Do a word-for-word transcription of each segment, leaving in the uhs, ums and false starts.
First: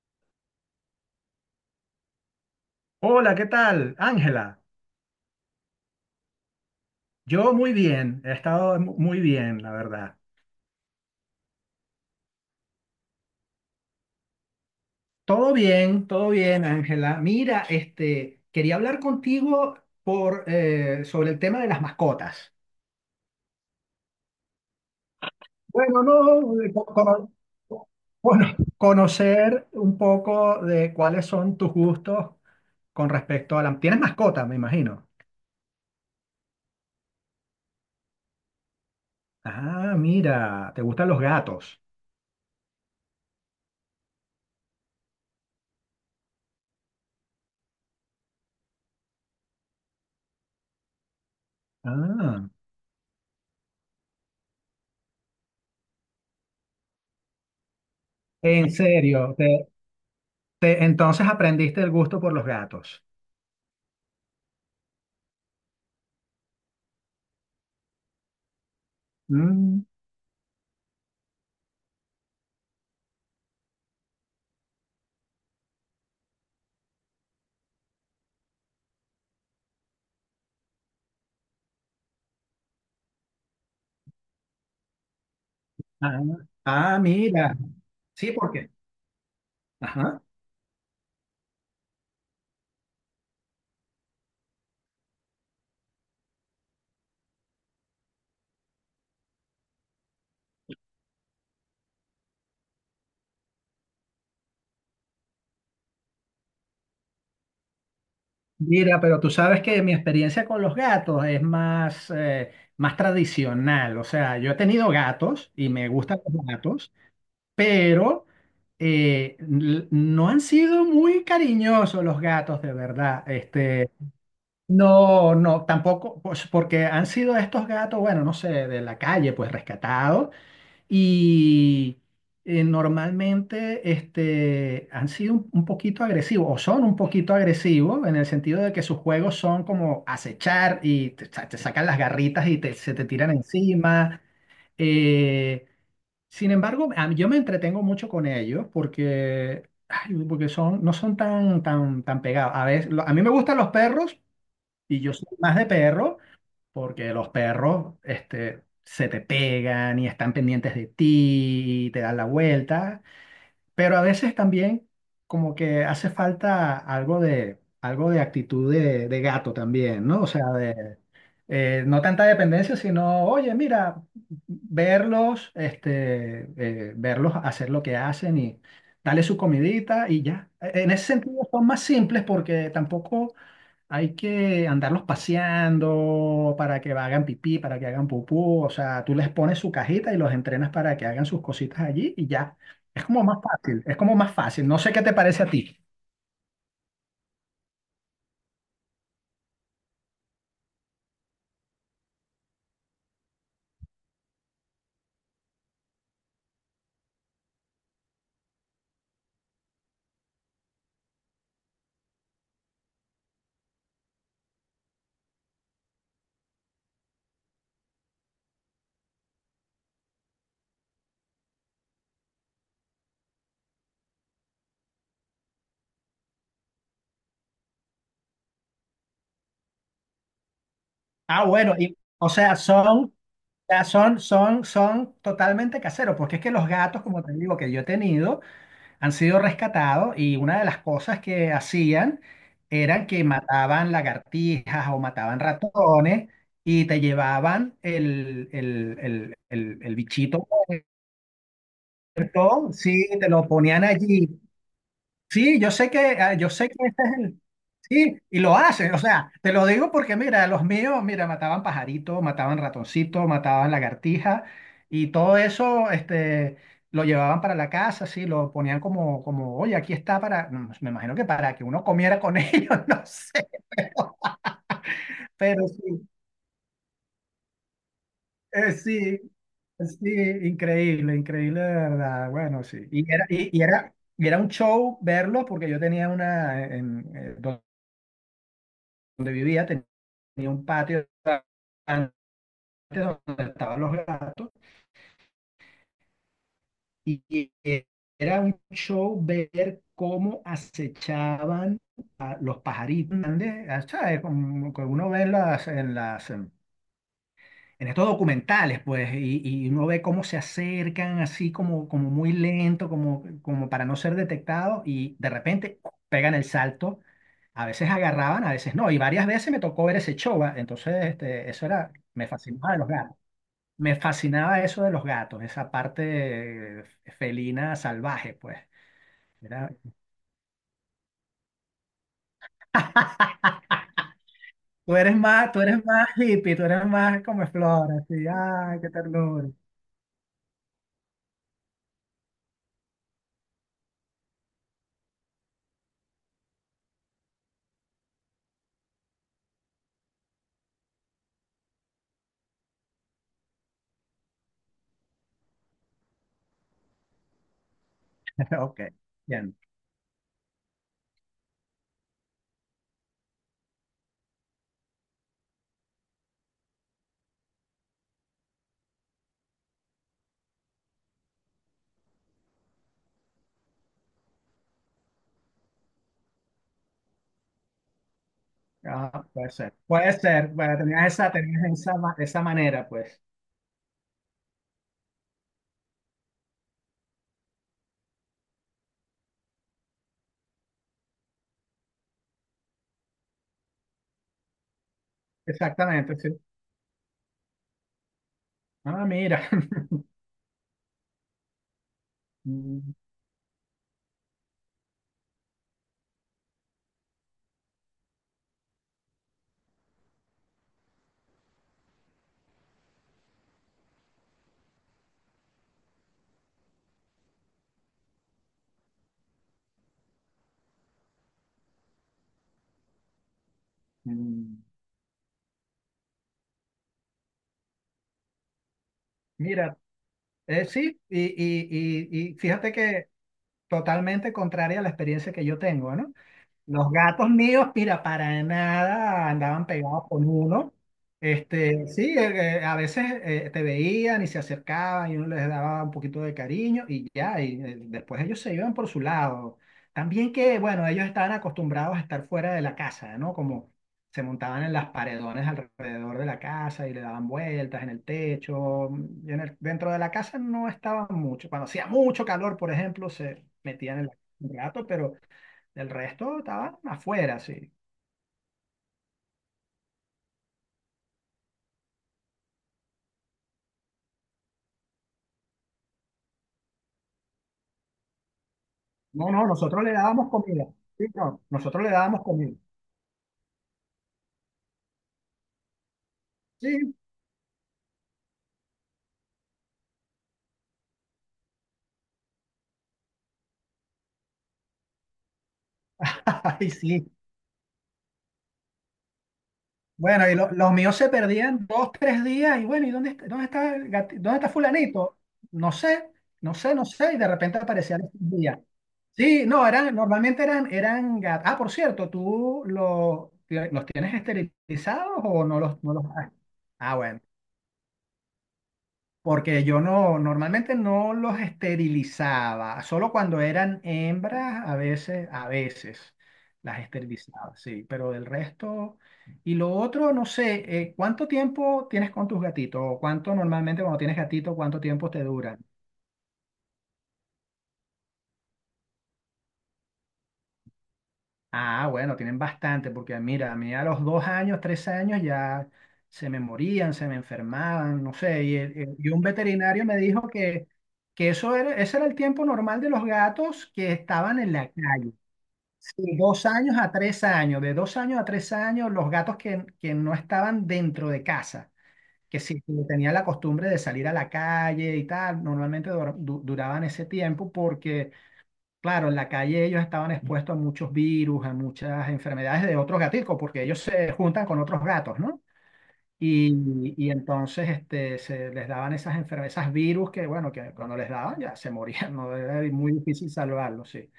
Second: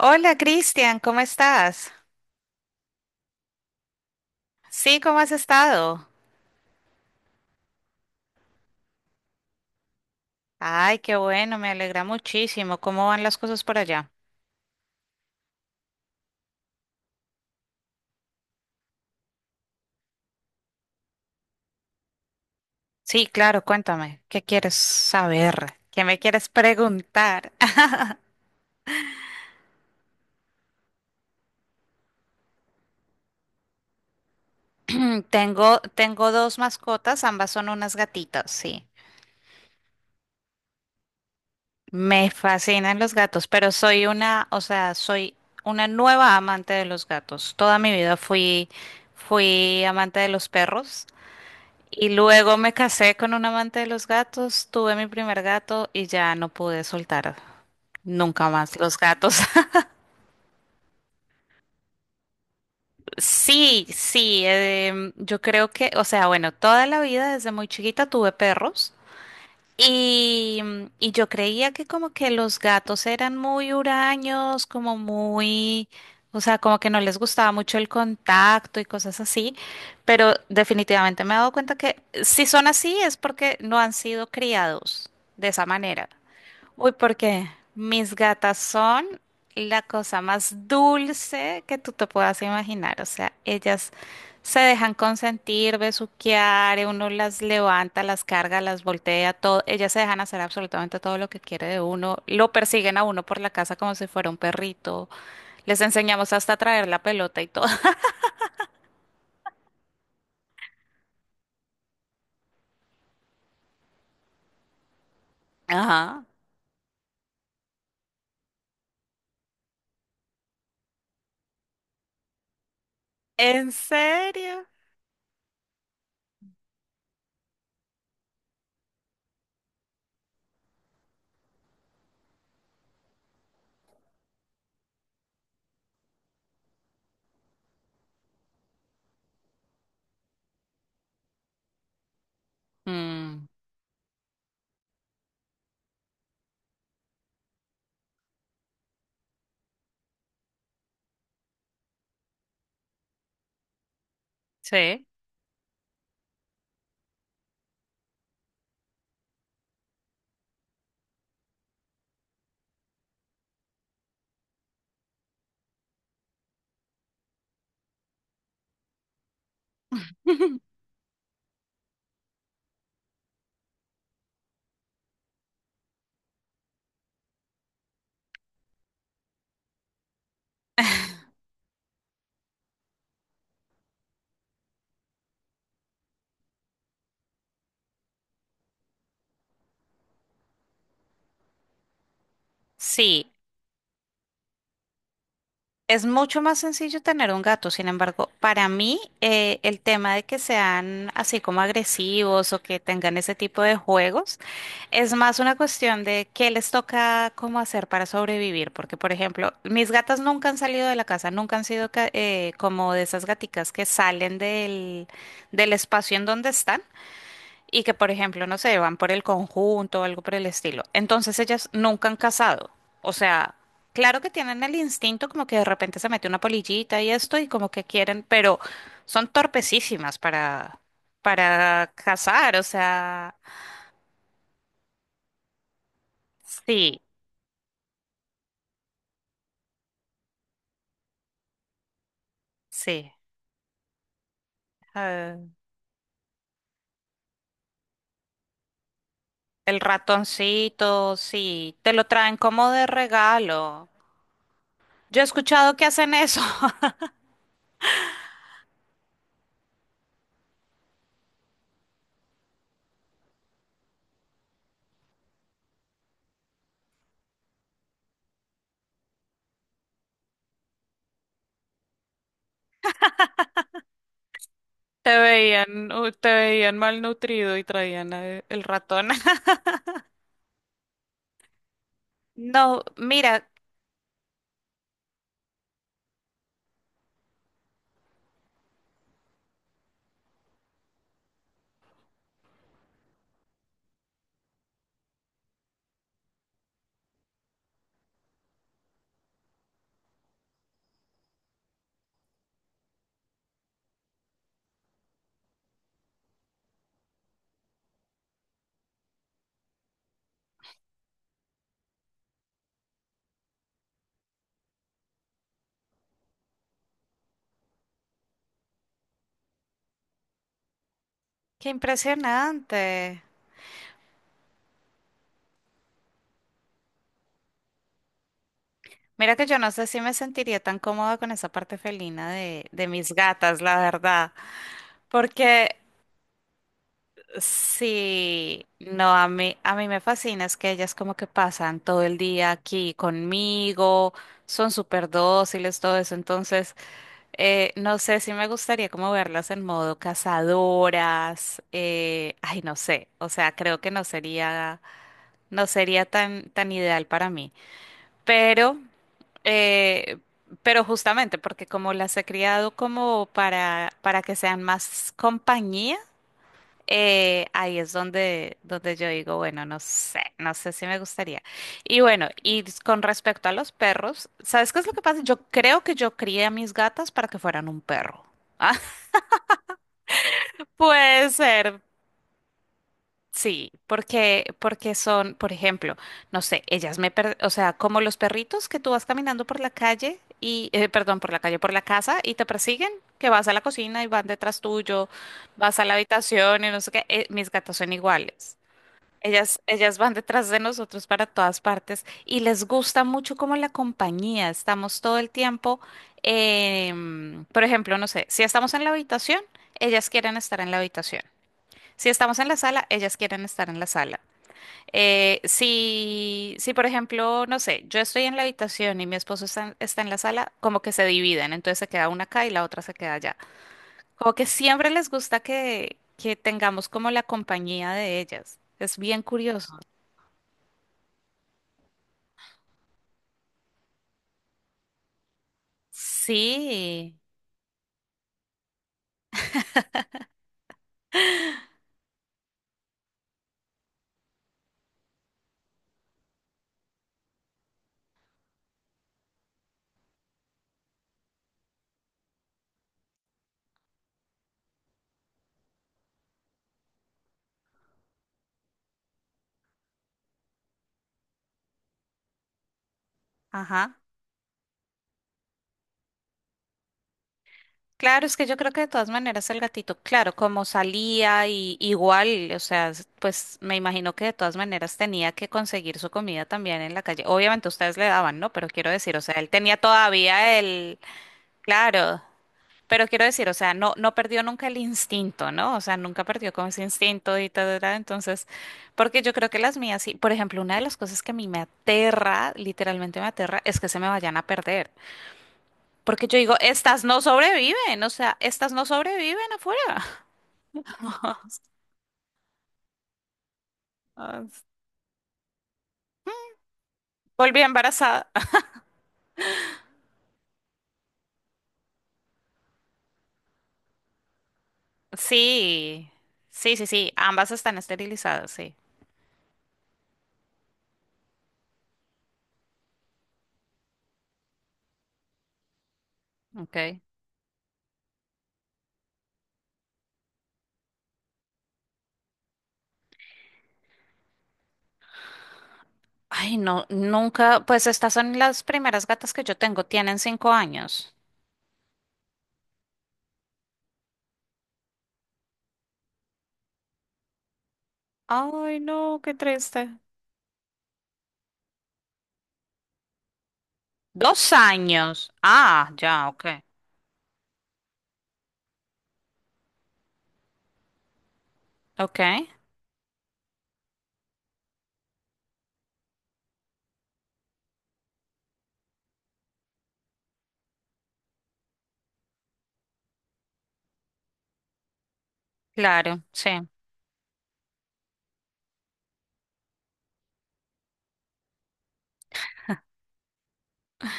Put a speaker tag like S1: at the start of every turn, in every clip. S1: Hola Cristian, ¿cómo estás?
S2: Hola, ¿qué tal? Ángela,
S1: Sí, ¿cómo has estado?
S2: yo muy bien, he estado mu- muy bien, la verdad.
S1: Ay, qué bueno, me alegra muchísimo. ¿Cómo van las cosas por allá?
S2: Todo bien, todo bien, Ángela. Mira, este, quería hablar contigo por, eh, sobre el tema de las mascotas.
S1: Sí, claro, cuéntame, ¿qué quieres saber?
S2: Bueno,
S1: ¿Qué me quieres
S2: no, eh, co- cono-
S1: preguntar?
S2: bueno, conocer un poco de cuáles son tus gustos con respecto a la... ¿Tienes mascota, me imagino?
S1: Tengo, tengo dos mascotas, ambas son unas gatitas, sí.
S2: Ah, mira, ¿te gustan los gatos?
S1: Me fascinan los gatos, pero soy una, o sea, soy una nueva amante de los gatos. Toda mi vida fui, fui amante de los perros. Y
S2: Ah,
S1: luego me casé con un amante de los gatos, tuve mi primer gato y ya no pude soltar nunca
S2: en
S1: más los
S2: serio,
S1: gatos.
S2: te, te- entonces aprendiste el gusto por los gatos.
S1: Sí, sí, em, yo creo que, o sea, bueno, toda la vida desde muy chiquita tuve perros.
S2: Mm,
S1: Y, y yo creía que como que los gatos eran muy huraños, como muy, o sea, como que no les gustaba mucho el contacto y cosas así, pero definitivamente me he dado cuenta que si son así es porque no han sido criados de esa manera.
S2: ah,
S1: Uy,
S2: ah,
S1: porque
S2: mira.
S1: mis
S2: Sí,
S1: gatas
S2: porque.
S1: son la cosa
S2: Ajá.
S1: más dulce que tú te puedas imaginar. O sea, ellas se dejan consentir, besuquear, eh, uno las levanta, las carga, las voltea, todo. Ellas se dejan hacer absolutamente todo lo que quiere de uno. Lo persiguen a uno por la casa como si fuera un perrito. Les enseñamos hasta a traer la pelota y todo.
S2: Mira, pero tú sabes que mi experiencia con los gatos es más, eh, más tradicional. O sea, yo he tenido gatos y me gustan
S1: Ajá.
S2: los gatos, pero eh, n- no han sido muy cariñosos los gatos, de verdad.
S1: ¿En
S2: Este,
S1: serio?
S2: no, no, tampoco, pues, porque han sido estos gatos, bueno, no sé, de la calle, pues rescatados. Y eh, normalmente este, han sido un, un poquito agresivos o son un poquito agresivos en el sentido de que sus juegos son como acechar y te, sa- te sacan las garritas y te- se te tiran
S1: Mm,
S2: encima. Eh, sin embargo, a mí- yo me entretengo mucho con ellos porque, ay, porque son, no son tan, tan, tan pegados. A veces, lo- a mí me gustan los perros y
S1: sí.
S2: yo soy más de perro porque los perros este, se te pegan y están pendientes de ti y te dan la vuelta, pero a veces también como que hace falta algo de, algo de actitud de, de gato también, ¿no? O sea, de, eh, no tanta dependencia, sino, oye, mira, verlos, este, eh, verlos hacer lo que hacen y... Dale su comidita y ya. E, En ese sentido son más simples porque tampoco hay que andarlos paseando para que hagan pipí, para que hagan pupú. O sea, tú les pones su cajita y los entrenas para que hagan sus cositas allí y ya. Es como
S1: Sí.
S2: más fácil, es como más fácil. No sé qué te parece a ti.
S1: Es mucho más sencillo tener un gato, sin embargo, para mí eh, el tema de que sean así como agresivos o que tengan ese tipo de juegos es más una cuestión de qué les toca cómo hacer para sobrevivir, porque por ejemplo, mis gatas nunca han salido de la casa, nunca han sido ca- eh, como de esas gaticas que salen del, del espacio en donde están y que, por ejemplo, no sé, van por el conjunto o algo por el estilo. Entonces ellas nunca han casado. O sea, claro que tienen el instinto como que de repente se mete una polillita y esto y como que quieren, pero son torpecísimas para,
S2: Ah, bueno,
S1: para
S2: y, o
S1: casar.
S2: sea,
S1: O
S2: son, o
S1: sea,
S2: sea, son, son, son totalmente caseros, porque es que los
S1: sí,
S2: gatos, como te digo, que yo he tenido, han sido rescatados y una de las cosas que hacían eran
S1: sí.
S2: que mataban lagartijas o
S1: Ah,
S2: mataban ratones y te llevaban el, el, el, el,
S1: el
S2: el bichito
S1: ratoncito, sí, te lo traen como
S2: muerto,
S1: de
S2: sí, te lo ponían
S1: regalo.
S2: allí.
S1: Yo he
S2: Sí, yo
S1: escuchado que
S2: sé que,
S1: hacen
S2: ah,
S1: eso.
S2: yo sé que ese es el. Sí, y lo hacen, o sea, te lo digo porque mira, los míos, mira, mataban pajarito, mataban ratoncito, mataban lagartija y todo eso, este, lo llevaban para la casa, sí, lo ponían como, como, oye, aquí está para, mm, me imagino que para que uno comiera con ellos, no sé,
S1: Te
S2: pero
S1: veían,
S2: sí,
S1: uh, te veían malnutrido y traían eh, el
S2: eh,
S1: ratón.
S2: sí, sí, increíble, increíble de verdad, bueno, sí,
S1: No,
S2: y era,
S1: mira,
S2: y, y era, y era un show verlo porque yo tenía una, en, eh, donde vivía, tenía un patio donde estaban los gatos y, era un show ver cómo acechaban a los pajaritos grandes, ¿sabes? Como que uno ve en las, en las, em, en estos documentales, pues, y, y uno ve cómo se acercan así como, como muy lento, como, como para no ser detectados y de repente ¡cu! Pegan el salto. A veces agarraban, a veces no, y varias veces me tocó ver ese show, ¿va? Entonces este, eso
S1: qué
S2: era, me fascinaba de los gatos.
S1: impresionante.
S2: Me fascinaba eso de los gatos, esa parte eh, felina salvaje, pues.
S1: Mira que yo
S2: Era-
S1: no sé si me sentiría tan cómoda con esa parte felina de, de mis gatas, la verdad.
S2: tú eres más, tú
S1: Porque
S2: eres más hippie, tú eres más como flor, así,
S1: sí,
S2: ay, qué
S1: no, a
S2: ternura.
S1: mí, a mí me fascina es que ellas como que pasan todo el día aquí conmigo, son súper dóciles, todo eso. Entonces, eh, no sé si me gustaría como verlas en modo cazadoras. Eh, ay, no sé. O sea, creo que no sería, no sería tan, tan ideal para mí. Pero,
S2: Ok, bien.
S1: eh, pero justamente porque como las he criado como para, para que sean más compañía, eh, ahí es donde, donde, yo digo, bueno, no sé, no sé si me gustaría. Y bueno, y con respecto a los perros, ¿sabes qué es lo que pasa? Yo creo que yo crié a mis gatas para que fueran un perro.
S2: Ah, puede ser, puede ser. Bueno, tenías
S1: Puede
S2: esa, tenías
S1: ser.
S2: esa, ma- esa manera, pues.
S1: Sí, porque, porque son, por ejemplo, no sé, ellas me, per- o sea, como los perritos que tú vas caminando por la calle y, eh, perdón, por la calle, por la casa y te persiguen, que vas a la cocina y van detrás tuyo, vas a la
S2: Exactamente, sí.
S1: habitación y no sé qué, eh, mis gatas son iguales.
S2: Ah, mira.
S1: Ellas, ellas van detrás de nosotros para todas partes y les
S2: Mm,
S1: gusta mucho como la compañía. Estamos todo el tiempo, em, por ejemplo, no sé, si estamos en la habitación, ellas quieren estar en la habitación. Si estamos en la sala, ellas quieren estar en la sala. Eh, si, si, por ejemplo, no sé, yo estoy en la habitación y mi esposo está, está en la sala, como que se dividen, entonces se queda una acá y la otra se queda allá. Como que
S2: mm.
S1: siempre les gusta que, que tengamos como la compañía de ellas. Es bien curioso.
S2: Mira, eh, sí, y, y, y, y fíjate que totalmente contraria a la experiencia que yo tengo, no. Los
S1: Sí,
S2: gatos míos, mira, para nada andaban pegados con uno. Este, sí, eh, eh, a veces eh, te veían y se acercaban y uno les daba un poquito de cariño y ya, y eh, después ellos se iban por su lado. También que, bueno, ellos estaban acostumbrados a estar fuera de la casa, ¿no? Como se montaban en las paredones alrededor de la casa y le daban vueltas en el techo. Y en el- dentro de la casa no estaban mucho. Cuando hacía mucho calor, por ejemplo, se
S1: ajá.
S2: metían en la un rato, pero... Del resto estaban afuera, sí.
S1: Claro, es que yo creo que de todas maneras el gatito, claro, como salía y igual, o sea, s- pues me imagino que de todas maneras tenía que conseguir su comida también en la calle. Obviamente ustedes le daban, ¿no? Pero quiero decir, o
S2: No,
S1: sea,
S2: no,
S1: él tenía
S2: nosotros le dábamos
S1: todavía
S2: comida.
S1: el,
S2: Sí, no, nosotros le
S1: claro,
S2: dábamos comida.
S1: pero quiero decir, o sea, no, no perdió nunca el instinto, ¿no? O sea, nunca perdió como ese
S2: Sí,
S1: instinto y todo, ¿verdad? Entonces, porque yo creo que las mías, sí, por ejemplo, una de las cosas que a mí me aterra, literalmente me aterra, es que se me vayan a perder. Porque yo digo,
S2: ay,
S1: estas
S2: sí.
S1: no sobreviven, o sea, estas no sobreviven afuera.
S2: Bueno, y lo- los míos se perdían dos, tres días, y bueno, ¿y dónde, está- dónde está el gati- dónde
S1: Ah,
S2: está fulanito? No sé, no sé, no sé, y de repente
S1: volví
S2: aparecían estos
S1: embarazada.
S2: días. Sí, no, eran, normalmente eran, eran gat- ah, por cierto, ¿tú lo- los tienes esterilizados o no los, no los
S1: Sí,
S2: has?
S1: sí, sí,
S2: Ah,
S1: sí,
S2: bueno.
S1: ambas están esterilizadas, sí.
S2: Porque yo no, normalmente no los esterilizaba, solo cuando eran hembras, a veces, a veces las
S1: Okay.
S2: esterilizaba, sí, pero del resto. Y lo otro, no sé, eh, ¿cuánto tiempo tienes con tus gatitos? ¿O cuánto normalmente cuando tienes gatito, cuánto tiempo te duran?
S1: Ay, no, nunca, pues estas son las primeras gatas que yo tengo, tienen cinco años.
S2: Ah, bueno, tienen bastante, porque mira, a mí a los dos años, tres años ya se me morían, se me enfermaban, no sé, y, el-
S1: Ay,
S2: el- y
S1: no,
S2: un
S1: qué
S2: veterinario
S1: triste.
S2: me dijo que, que eso era, ese era el tiempo normal de los gatos que estaban
S1: Dos
S2: en la calle.
S1: años. Ah,
S2: De sí.
S1: ya, ok.
S2: Dos años a tres años, de dos años a tres años, los gatos que, que no estaban dentro de casa,
S1: Ok,
S2: que sí que tenían la costumbre de salir a la calle y tal, normalmente dur- du- duraban ese tiempo porque claro, en la calle ellos estaban expuestos a muchos virus, a muchas enfermedades de otros gaticos, porque ellos se juntan con otros gatos, ¿no?
S1: claro, sí.
S2: Y, y entonces este, se les daban esas enfermedades, esas virus que, bueno, que cuando les daban ya se morían, ¿no? Era muy difícil salvarlos, sí.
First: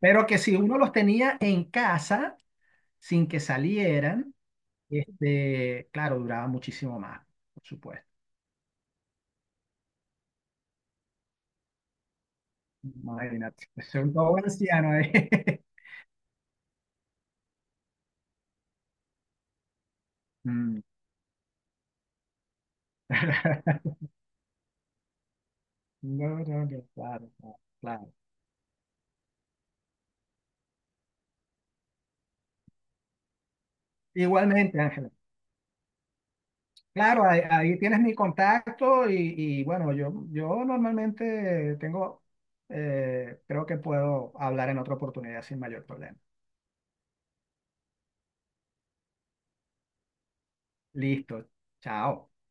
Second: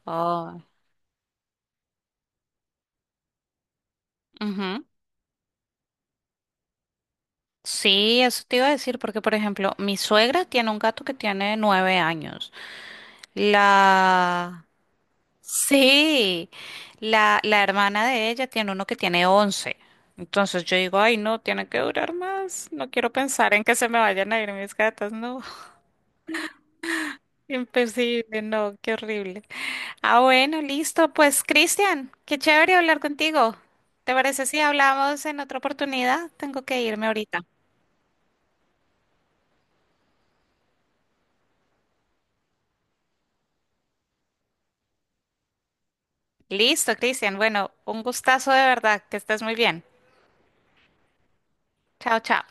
S2: Pero que si
S1: Oh,
S2: uno los tenía en casa sin que salieran,
S1: ujú.
S2: este, claro, duraba muchísimo más, por supuesto.
S1: Sí, eso te iba a decir, porque por ejemplo, mi suegra tiene un gato que tiene nueve años.
S2: Imagínate, soy un pobre
S1: La...
S2: anciano ahí.
S1: Sí, la, la hermana de ella tiene uno que tiene once. Entonces yo
S2: Mm.
S1: digo, ay, no, tiene que durar más. No quiero pensar en que se me vayan a ir mis gatas. No,
S2: No, no, que claro, claro. Claro.
S1: imposible, no, qué horrible. Ah, bueno, listo. Pues, Cristian, qué chévere hablar contigo. ¿Te parece si
S2: Igualmente, Ángela.
S1: hablamos en otra oportunidad? Tengo que irme
S2: Claro, ahí,
S1: ahorita.
S2: ahí tienes mi contacto y, y, bueno, yo, yo normalmente tengo, eh, creo que puedo hablar en otra oportunidad sin mayor problema.
S1: Listo, Cristian. Bueno, un gustazo de verdad. Que estés muy bien.
S2: Listo,
S1: Chao,
S2: chao.
S1: chao.